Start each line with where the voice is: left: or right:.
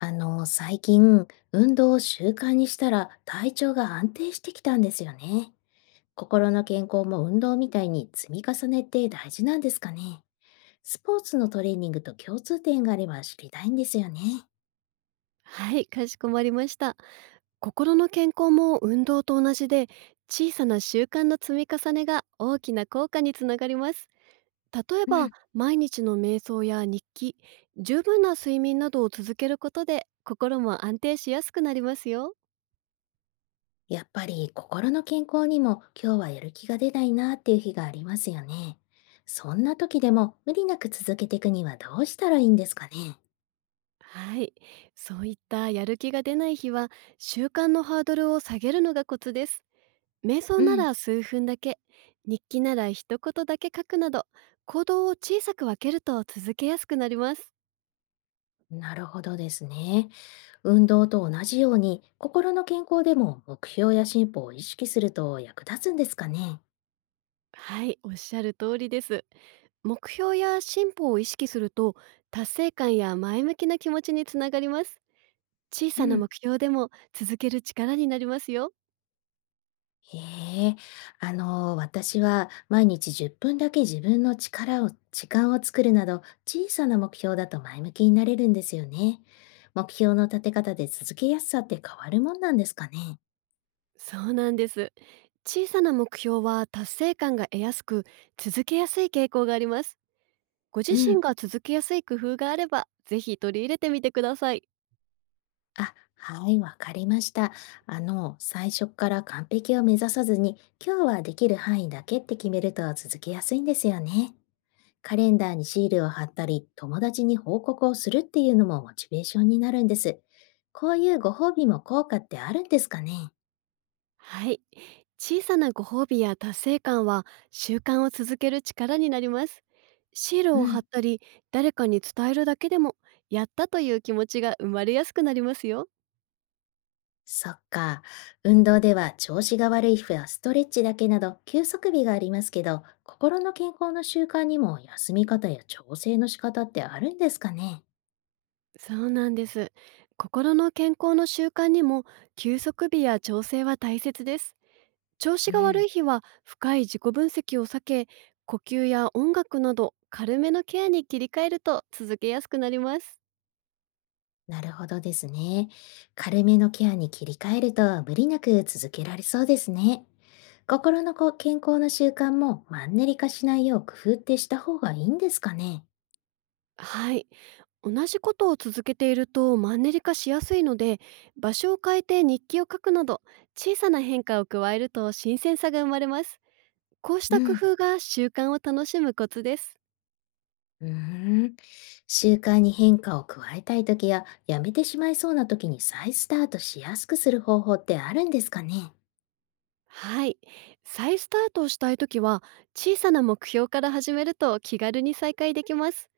left: 最近、運動を習慣にしたら体調が安定してきたんですよね。心の健康も運動みたいに積み重ねって大事なんですかね。スポーツのトレーニングと共通点があれば知りたいんですよね。
right: はい、かしこまりました。心の健康も運動と同じで、小さな習慣の積み重ねが大きな効果につながります。例え
left: う
right: ば、
left: ん。
right: 毎日の瞑想や日記、十分な睡眠などを続けることで、心も安定しやすくなりますよ。
left: やっぱり心の健康にも今日はやる気が出ないなっていう日がありますよね。そんな時でも無理なく続けていくにはどうしたらいいんですかね。
right: はい、そういったやる気が出ない日は、習慣のハードルを下げるのがコツです。瞑想
left: う
right: な
left: ん。
right: ら数分だけ、日記なら一言だけ書くなど、行動を小さく分けると続けやすくなります。
left: なるほどですね。運動と同じように、心の健康でも目標や進歩を意識すると役立つんですかね。
right: はい、おっしゃる通りです。目標や進歩を意識すると、達成感や前向きな気持ちにつながります。小
left: う
right: さな
left: ん、
right: 目標でも続ける力になりますよ。
left: へえ、私は毎日10分だけ自分の力を、時間を作るなど、小さな目標だと前向きになれるんですよね。目標の立て方で続けやすさって変わるもんなんですかね。
right: そうなんです。小さな目標は達成感が得やすく、続けやすい傾向があります。ご自
left: う
right: 身
left: ん、
right: が続けやすい工夫があれば、ぜひ取り入れてみてください。
left: あ、はい、わかりました。最初から完璧を目指さずに、今日はできる範囲だけって決めると続けやすいんですよね。カレンダーにシールを貼ったり、友達に報告をするっていうのもモチベーションになるんです。こういうご褒美も効果ってあるんですかね。
right: はい。小さなご褒美や達成感は習慣を続ける力になります。シール
left: う
right: を貼っ
left: ん、
right: たり、誰かに伝えるだけでも、やったという気持ちが生まれやすくなりますよ。
left: そっか。運動では調子が悪い日はストレッチだけなど休息日がありますけど、心の健康の習慣にも休み方や調整の仕方ってあるんですかね。
right: そうなんです。心の健康の習慣にも、休息日や調整は大切です。調子
left: う
right: が悪
left: ん、
right: い日は、深い自己分析を避け、呼吸や音楽など、軽めのケアに切り替えると続けやすくなります。
left: なるほどですね。軽めのケアに切り替えると無理なく続けられそうですね。心のこ健康の習慣もマンネリ化しないよう工夫ってした方がいいんですかね。
right: はい。同じことを続けているとマンネリ化しやすいので、場所を変えて日記を書くなど、小さな変化を加えると新鮮さが生まれます。こうし
left: う
right: た工
left: ん、
right: 夫が習慣を楽しむコツです。
left: うーん。習慣に変化を加えたい時や、やめてしまいそうな時に再スタートしやすくする方法ってあるんですかね。
right: はい。再スタートをしたいときは、小さな目標から始めると気軽に再開できます。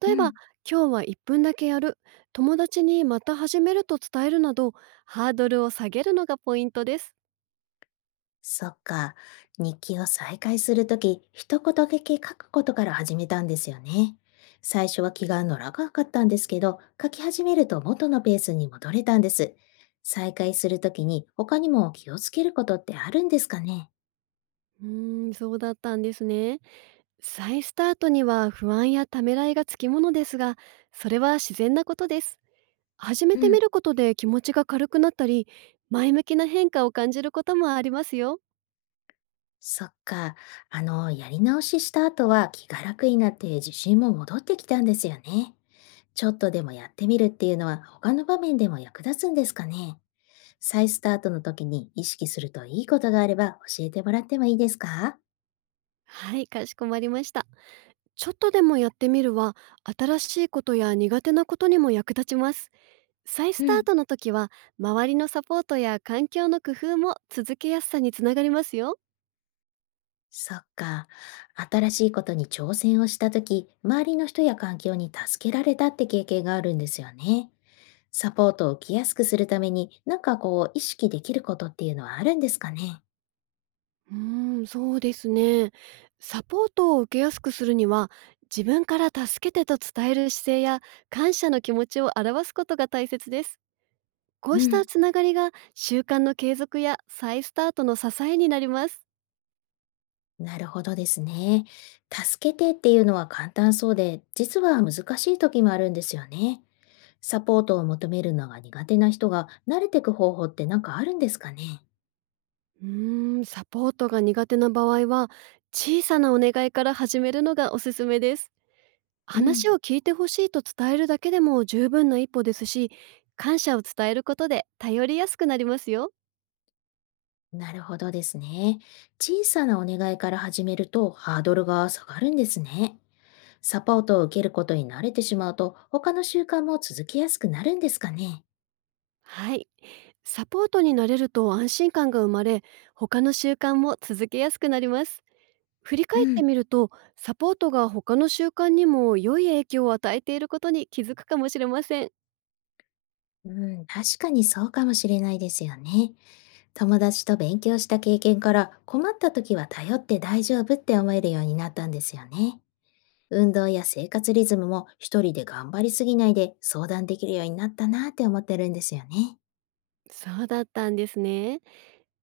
right: 例
left: う
right: えば、
left: ん、
right: 今日は1分だけやる、友達にまた始めると伝えるなど、ハードルを下げるのがポイントです。
left: そっか。日記を再開するとき、一言だけ書くことから始めたんですよね。最初は気が乗らなかったんですけど、書き始めると元のペースに戻れたんです。再開するときに他にも気をつけることってあるんですかね。
right: そうだったんですね。再スタートには不安やためらいがつきものですが、それは自然なことです。始め
left: う
right: てみ
left: ん、
right: ることで気持ちが軽くなったり、前向きな変化を感じることもありますよ。
left: そっか。やり直しした後は気が楽になって自信も戻ってきたんですよね。ちょっとでもやってみるっていうのは他の場面でも役立つんですかね。再スタートの時に意識するといいことがあれば教えてもらってもいいですか。
right: はい、かしこまりました。ちょっとでもやってみるは、新しいことや苦手なことにも役立ちます。再ス
left: う
right: ター
left: ん。
right: トの時は、周りのサポートや環境の工夫も続けやすさにつながりますよ。
left: そっか。新しいことに挑戦をした時、周りの人や環境に助けられたって経験があるんですよね。サポートを受けやすくするために、意識できることっていうのはあるんですかね。
right: うーそうですね。サポートを受けやすくするには、自分から助けてと伝える姿勢や感謝の気持ちを表すことが大切です。こ
left: う
right: うした
left: ん。
right: つながりが習慣の継続や再スタートの支えになります。
left: なるほどですね。助けてっていうのは簡単そうで、実は難しい時もあるんですよね。サポートを求めるのが苦手な人が慣れていく方法って何かあるんですかね。
right: サポートが苦手な場合は、小さなお願いから始めるのがおすすめです。
left: うん、
right: 話を聞いてほしいと伝えるだけでも十分な一歩ですし、感謝を伝えることで頼りやすくなりますよ。
left: なるほどですね。小さなお願いから始めるとハードルが下がるんですね。サポートを受けることに慣れてしまうと他の習慣も続きやすくなるんですかね。
right: はい。サポートになれると安心感が生まれ、他の習慣も続けやすくなります。振り
left: う
right: 返って
left: ん、
right: みると、サポートが他の習慣にも良い影響を与えていることに気づくかもしれません。
left: うん、確かにそうかもしれないですよね。友達と勉強した経験から困った時は頼って大丈夫って思えるようになったんですよね。運動や生活リズムも一人で頑張りすぎないで相談できるようになったなって思ってるんですよね。
right: そうだったんですね。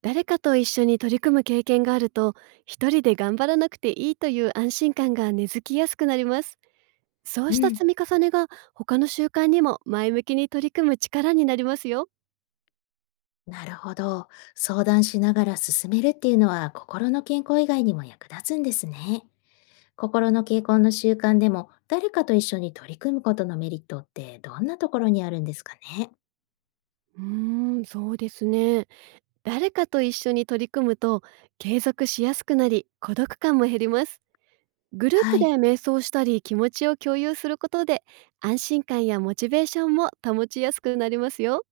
right: 誰かと一緒に取り組む経験があると、一人で頑張らなくていいという安心感が根付きやすくなります。そう
left: う
right: した
left: ん、
right: 積み重ねが他の習慣にも前向きに取り組む力になりますよ。
left: なるほど。相談しながら進めるっていうのは心の健康以外にも役立つんですね。心の健康の習慣でも誰かと一緒に取り組むことのメリットってどんなところにあるんですかね。
right: うーそうですね。誰かと一緒に取り組むと継続しやすくなり孤独感も減ります。グルー
left: は
right: プで
left: い。
right: 瞑想したり気持ちを共有することで安心感やモチベーションも保ちやすくなりますよ。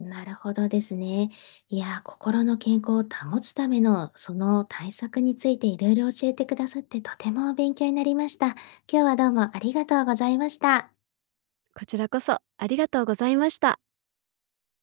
left: なるほどですね。いやー、心の健康を保つためのその対策についていろいろ教えてくださってとても勉強になりました。今日はどうもありがとうございました。
right: こちらこそありがとうございました。